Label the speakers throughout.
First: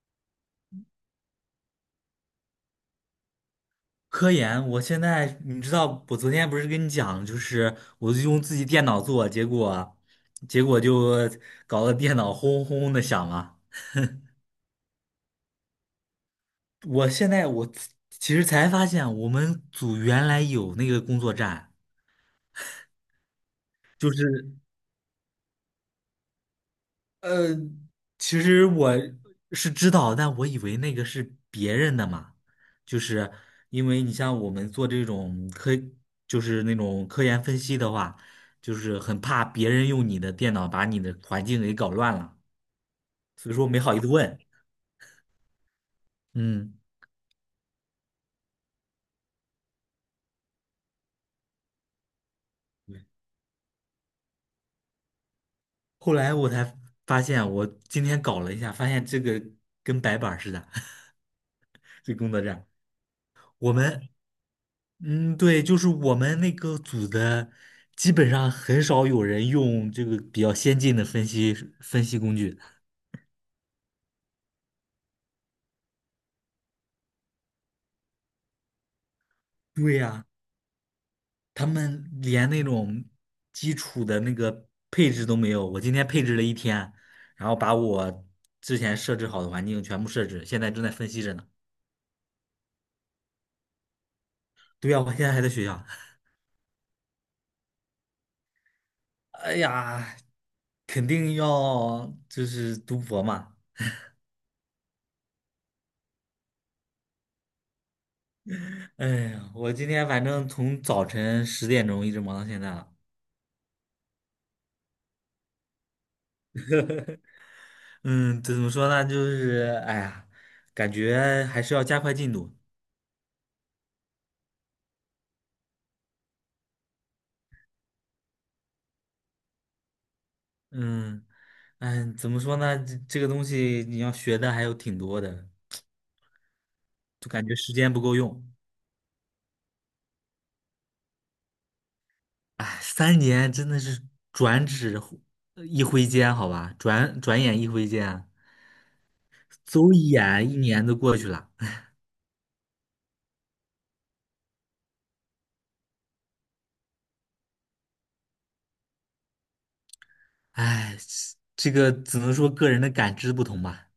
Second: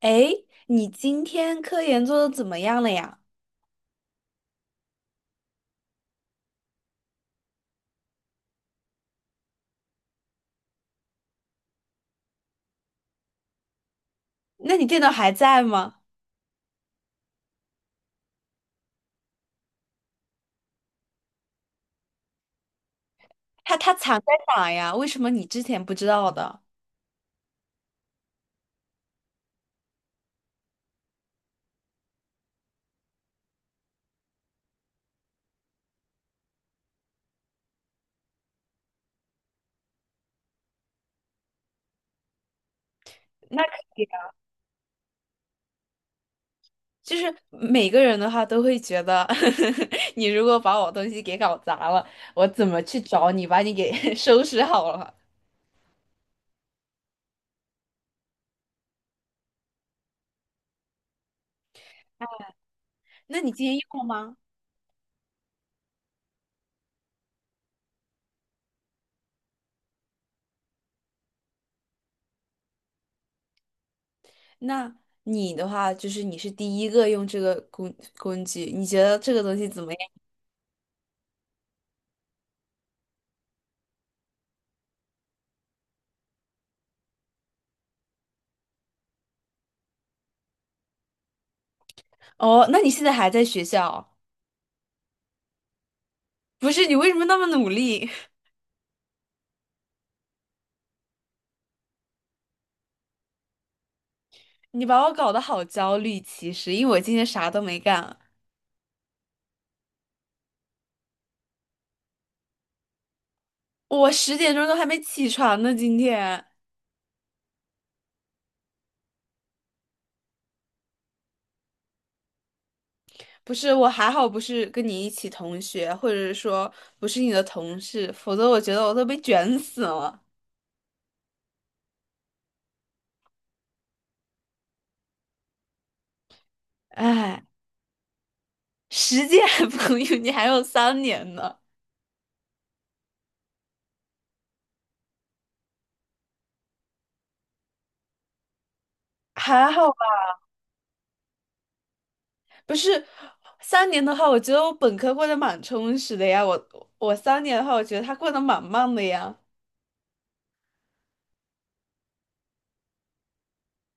Speaker 1: 诶，你今天科研做的怎么样了呀？
Speaker 2: 科研，我现在你知道，我昨天不是跟你讲，就是我就用自己电脑做，结果就搞得电脑轰轰轰的响嘛。
Speaker 1: 那你电脑还在吗？
Speaker 2: 我现在我其实才发现，我们组原来有那个工作站，
Speaker 1: 它
Speaker 2: 就
Speaker 1: 藏在
Speaker 2: 是。
Speaker 1: 哪呀？为什么你之前不知道的？
Speaker 2: 呃，其实我是知道，但我以为那个是别人的嘛，就是因为你像我们做这种科，就是那种科研分析的话，就是很怕别人用你的电脑把你的环境给搞乱了，所以
Speaker 1: 那
Speaker 2: 说
Speaker 1: 可
Speaker 2: 没好意
Speaker 1: 以
Speaker 2: 思
Speaker 1: 啊，
Speaker 2: 问。嗯，
Speaker 1: 就是每个人的话都会觉得，你如果把我东西给搞砸了，我怎么去找你把你给 收拾好了？
Speaker 2: 后来我才发现，我今天搞了一下，发现这个跟白板儿似的，这工作站，
Speaker 1: 那你今
Speaker 2: 我
Speaker 1: 天用了
Speaker 2: 们
Speaker 1: 吗？
Speaker 2: 嗯，对，就是我们那个组的，基本上很少有人用这个比较先进的分析工具。
Speaker 1: 那你的话就是你是第一个用这个工具，你觉得这个东西怎么
Speaker 2: 对
Speaker 1: 样？
Speaker 2: 呀，他们连那种基础的那个配置都没有。我今天配置了一天，然后把我之前设置好的环境全部设置，现在正在分析着呢。
Speaker 1: 哦，那你现在还在学校啊？
Speaker 2: 对呀，我现在还在学校。
Speaker 1: 不是，你为什么那么努力？
Speaker 2: 哎呀，肯定要就是读博嘛。
Speaker 1: 你把我搞得好焦虑，其实因为我今天啥都没干，
Speaker 2: 哎呀，我今天反正从早晨10点钟一直忙到现在了。
Speaker 1: 我10点钟都还没起床呢。今天
Speaker 2: 嗯，怎么说呢？哎呀，感觉还是要加快进度。
Speaker 1: 不是我还好，不是跟你一起同学，或者说不是你的同事，否则我觉得我都被卷死了。
Speaker 2: 嗯，哎，怎么说呢？这个东西你要学的还有挺多的，就
Speaker 1: 哎，
Speaker 2: 感觉时间不够用。
Speaker 1: 10届还不够用，你还有三年呢，
Speaker 2: 哎，3年真的是转指忽一挥间，好吧，转眼一挥间啊，
Speaker 1: 还好
Speaker 2: 走
Speaker 1: 吧？
Speaker 2: 一眼1年都过去了。
Speaker 1: 不是三年的话，我觉得我本科过得蛮充实的呀。我三年的话，我觉得他过得蛮慢的呀。
Speaker 2: 哎，这个只能说个人的感知不同吧，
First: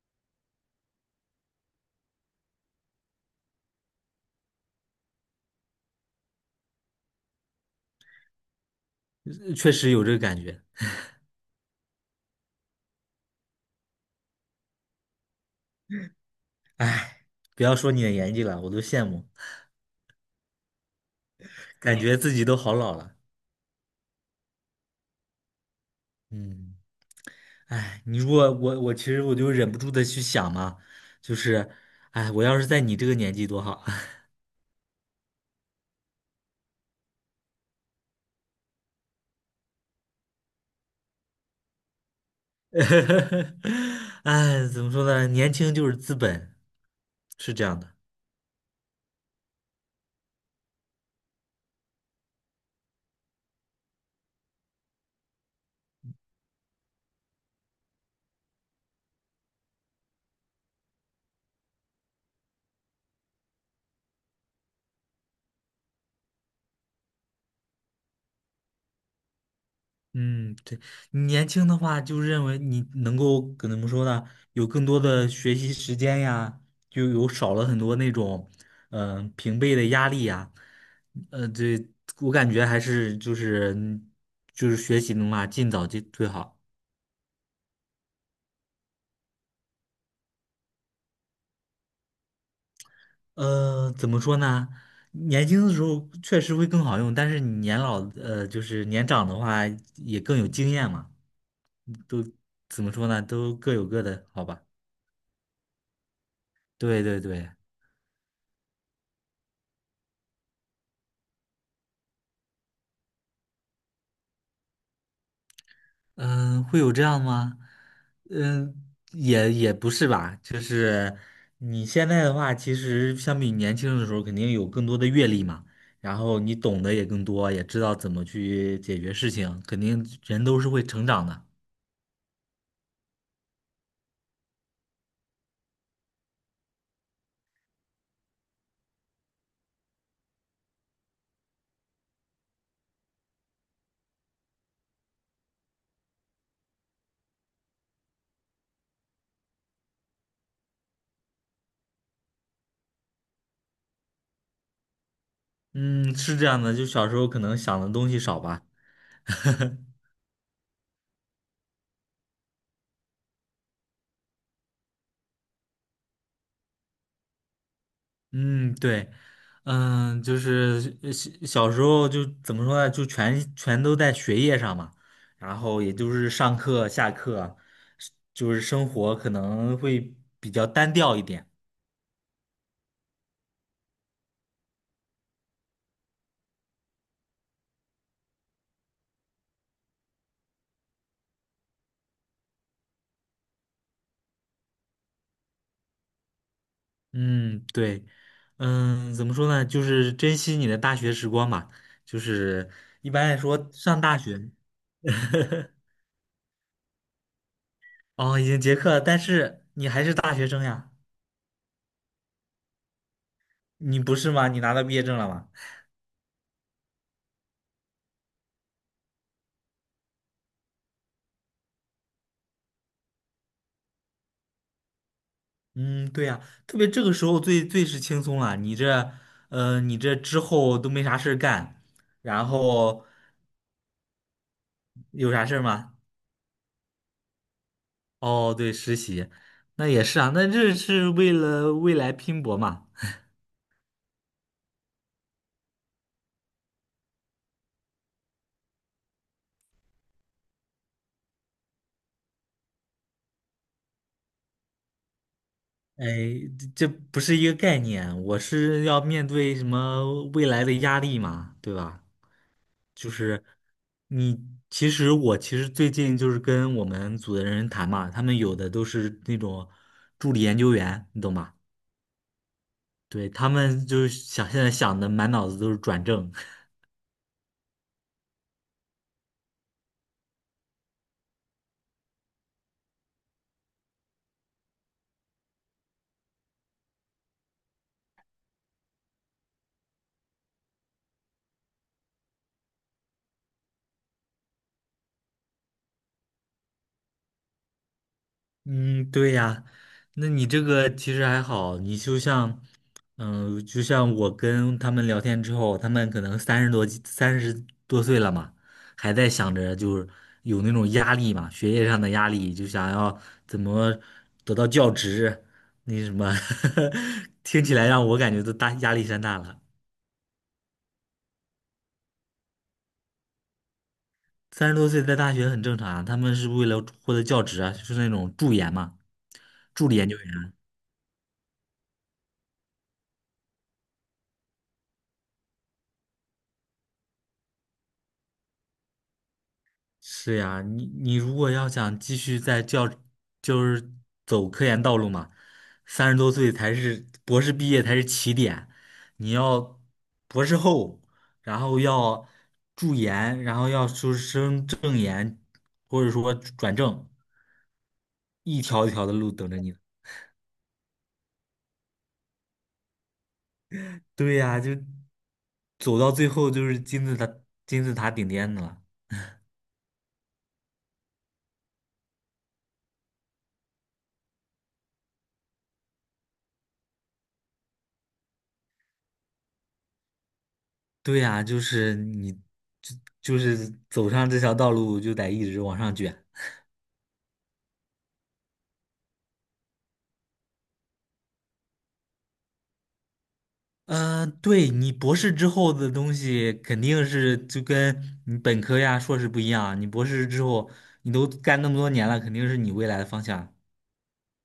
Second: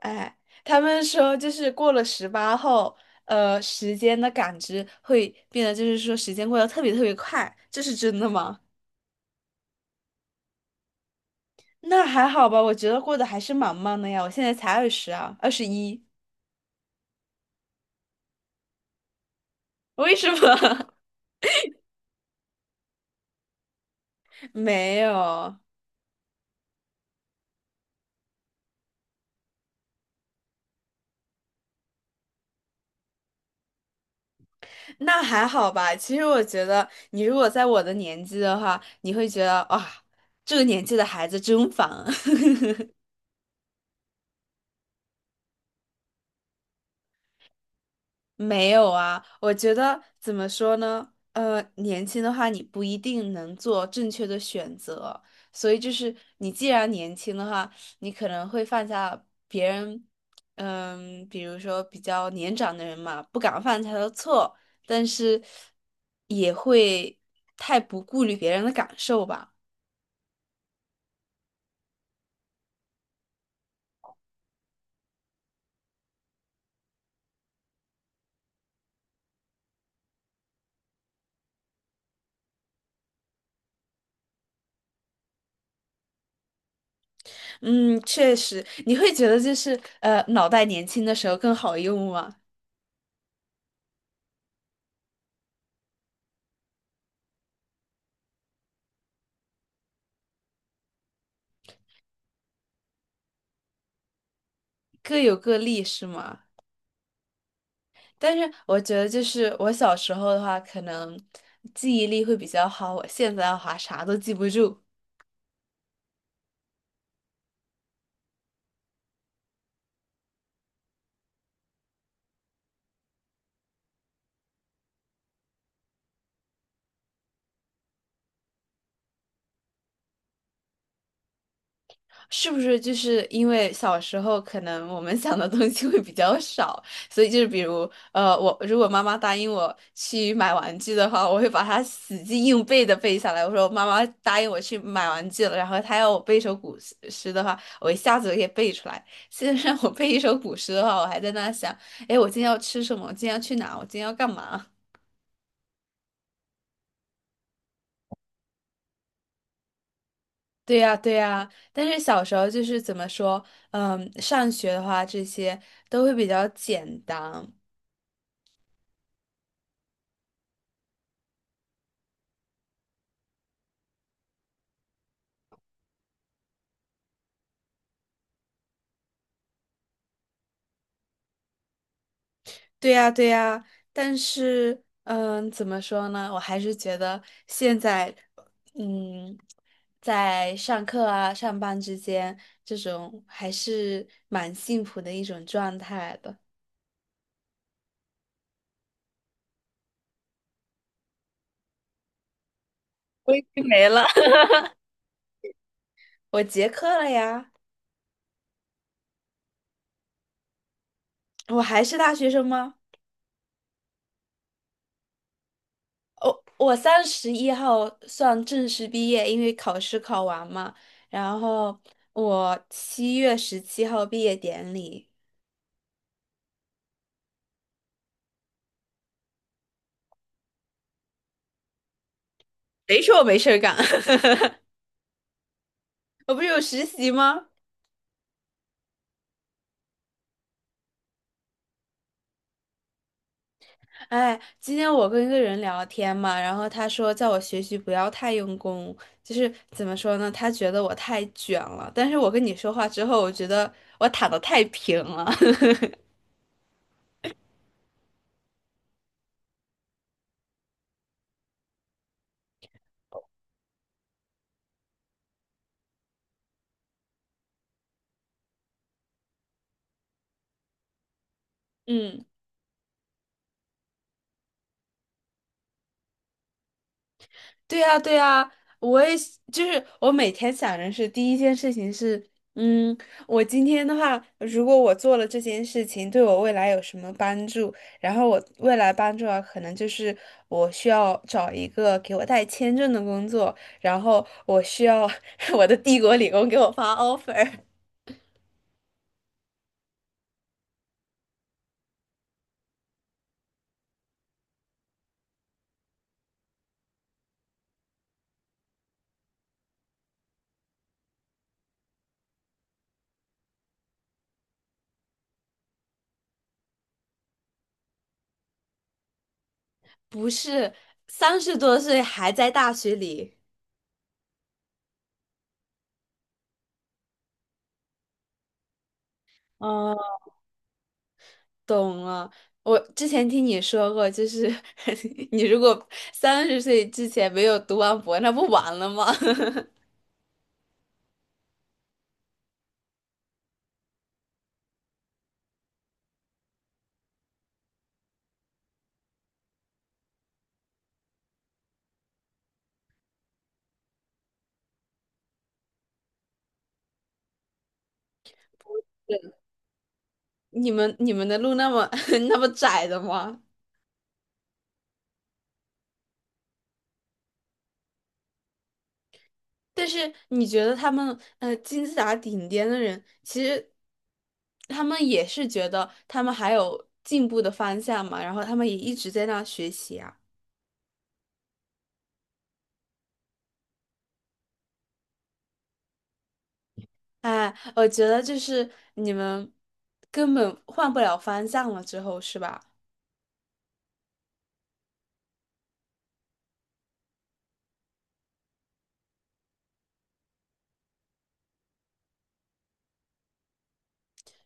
Speaker 1: 哎，他们说就是过了18后，时间的感知会变得，就是说时间过得特别特别快，这是真的吗？
Speaker 2: 确实有这个感觉。
Speaker 1: 那还好吧，我觉得过得还是蛮慢的呀，我现在才二十啊，21，
Speaker 2: 哎，不要说你的年纪了，我都羡慕，
Speaker 1: 为什么？
Speaker 2: 感觉自己都好老了。
Speaker 1: 没有，
Speaker 2: 嗯。哎，你如果我我其实我就忍不住的去想嘛，就是，哎，我要是在你这个年纪多好。
Speaker 1: 那还好吧。其实我觉得，你如果在我的年纪的话，你会觉得哇，这个年纪的孩子真烦。
Speaker 2: 哎，怎么说呢？年轻就是资本，是这样的。
Speaker 1: 没有啊，我觉得怎么说呢？年轻的话，你不一定能做正确的选择，所以就是你既然年轻的话，你可能会犯下别人，嗯，比如说比较年长的人嘛，不敢犯下的错，但是也会太不顾虑别人的感受吧。
Speaker 2: 嗯，对，你年轻的话，就认为你能够跟怎么说呢？有更多的学习时间呀，就有少了很多那种，嗯、平辈的压力呀。呃，对，我感觉还是就是嗯就是学习的话，尽早就最好。
Speaker 1: 嗯，确实，你会觉得就是脑袋年轻的时候更好用吗？
Speaker 2: 呃，怎么说呢？年轻的时候确实会更好用，但是你年老，呃，就是年长的话也更有经验嘛。怎么说呢？都各有各的好吧？
Speaker 1: 各有各利是吗？
Speaker 2: 对对对，
Speaker 1: 但是我觉得，就是我小时候的话，可能记忆力会比较好。我现在的话，啥都记不住，
Speaker 2: 嗯、会有这样吗？嗯、也不是吧，就是你现在的话，其实相比年轻的时候，肯定有更多的阅历嘛，然后你懂得也更多，也知道怎么去解决事情，肯定人都是会成长的。
Speaker 1: 是不是？就是因为小时候可能我们想的东西会比较少，所以就是比如，我如果妈妈答应我去买玩具的话，我会把它死记硬背的背下来。我说妈妈答应我去买玩具了，然后她要我背一首古诗诗的话，我一下子就可以背出来。现在让我背一首古诗的话，我还在那想，哎，我今天要吃什么？我今天要去哪？我今天要干嘛？
Speaker 2: 嗯，是这样的，就小时候可能想的东西少吧。
Speaker 1: 对呀，对呀，但是小时候就是怎么说，嗯，上学的话这些都会比较简单。
Speaker 2: 嗯，对，嗯，就是小时候就怎么说呢，就全都在学业上嘛，然后也就是上课、下课，就是生活可能会比较单调一点。
Speaker 1: 对呀，对呀，但是，嗯，怎么说呢？我还是觉得现在，嗯，在上课啊、上班之间，这种还是蛮幸福的一种状态的。
Speaker 2: 嗯，对，嗯，怎么说呢，就是珍惜你的大学时光嘛，就是一般
Speaker 1: 我
Speaker 2: 来
Speaker 1: 已经
Speaker 2: 说
Speaker 1: 没
Speaker 2: 上
Speaker 1: 了。
Speaker 2: 大 学，
Speaker 1: 我结课了呀，
Speaker 2: 哦，已经结课了，但是你还是大学生呀，
Speaker 1: 我还是大学生吗？
Speaker 2: 你不是吗？你拿到毕业证了吗？
Speaker 1: 我我31号算正式毕业，因为考试考完嘛。然后我7月17号毕业典礼。
Speaker 2: 嗯，对呀，特别这个时候最是轻松了。你这，呃，你这之后都没啥事儿干，然
Speaker 1: 谁
Speaker 2: 后
Speaker 1: 说我没事儿干？
Speaker 2: 有啥事儿吗？
Speaker 1: 我不是有实习吗？
Speaker 2: 哦，对，实习，那也是啊，那这是为了未来拼搏嘛。
Speaker 1: 哎，今天我跟一个人聊天嘛，然后他说叫我学习不要太用功，就是怎么说呢？他觉得我太卷了，但是我跟你说话之后，我觉得我躺的太平了。
Speaker 2: 哎，这不是一个概念，我是要面对什么未来的压力嘛，对吧？就是你，其实最近就是跟我们组的人谈嘛，他们有的都是那种助理研究员，你懂吧？
Speaker 1: 嗯。
Speaker 2: 对，他们就是想现在想的满脑子都是转正。
Speaker 1: 对呀，对呀，我也是就是我每天想的是第一件事情是，嗯，我今天的话，如果我做了这件事情，对我未来有什么帮助？然后我未来帮助啊，可能就是我需要找一个给我带签证的工作，然后我需要 我的帝国理工给我发 offer，
Speaker 2: 嗯，对呀，那你这个其实还好，你就像，嗯、就像我跟他们聊天之后，他们可能30多、30多岁了嘛，还在想着就是有那种压力嘛，学业上的压力，就想要怎么得到教职，那什么，听起来让我感觉都大压力山大了。
Speaker 1: 不是30多岁还在大学里。
Speaker 2: 三十多岁在大学很正常啊，他们是为了获得教职啊，就是那种助研嘛，助理研究员。
Speaker 1: 懂了，我之前听你说过，就是 你如果30岁之前没有读完博，那不完了吗？
Speaker 2: 是呀，你如果要想继续在教，就是走科研道路嘛，三十多岁才是博士毕业才是起点，你要博士后，然后要助研，然后要出升正研，或者说转正，一条一条的路等着你。
Speaker 1: 你们的路那么 那么窄的吗？
Speaker 2: 对呀，就走到最后就是金字塔顶点的了。
Speaker 1: 但是你觉得他们金字塔顶尖的人，其实他们也是觉得他们还有进步的方向嘛，然后他们也一直在那学习啊。
Speaker 2: 对呀，就是你，就就是走上这条道路就得一直往上卷。
Speaker 1: 哎，我觉得就是你们根本换不了方向了之后，是吧？
Speaker 2: 嗯，对你博士之后的东西肯定是就跟你本科呀、硕士不一样。你博士之后，你都干那么多年了，肯定是你未来的方向，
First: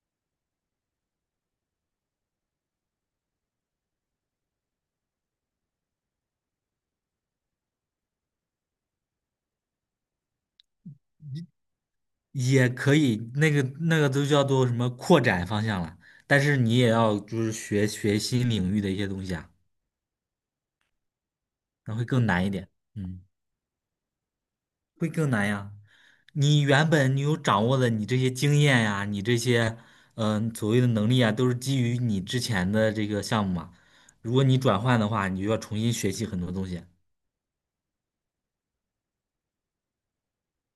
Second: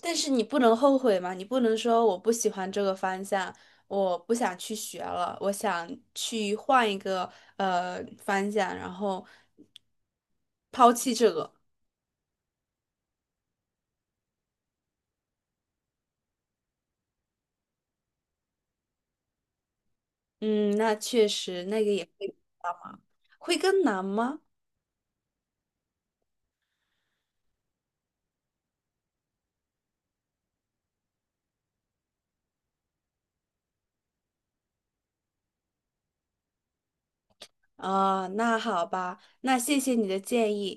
Speaker 1: 但是你不能后悔嘛，你不能说我不喜欢这个方向，我不想去学了，我想去换一个方向，然后抛弃这个。
Speaker 2: 也可以那个都叫做什么扩展方向了。但是你也要就是学学新领域的一些东西啊，
Speaker 1: 嗯，那确实那个
Speaker 2: 那
Speaker 1: 也
Speaker 2: 会更
Speaker 1: 会
Speaker 2: 难一点。嗯。
Speaker 1: 会更难吗？
Speaker 2: 会更难呀。你原本你有掌握的，你这些经验呀，你这些嗯、呃所谓的能力啊，都是基于你之前的这个项目嘛。如果你转换的话，你就要重新学习很多东西。
Speaker 1: 啊、那好吧，那谢谢你的建议。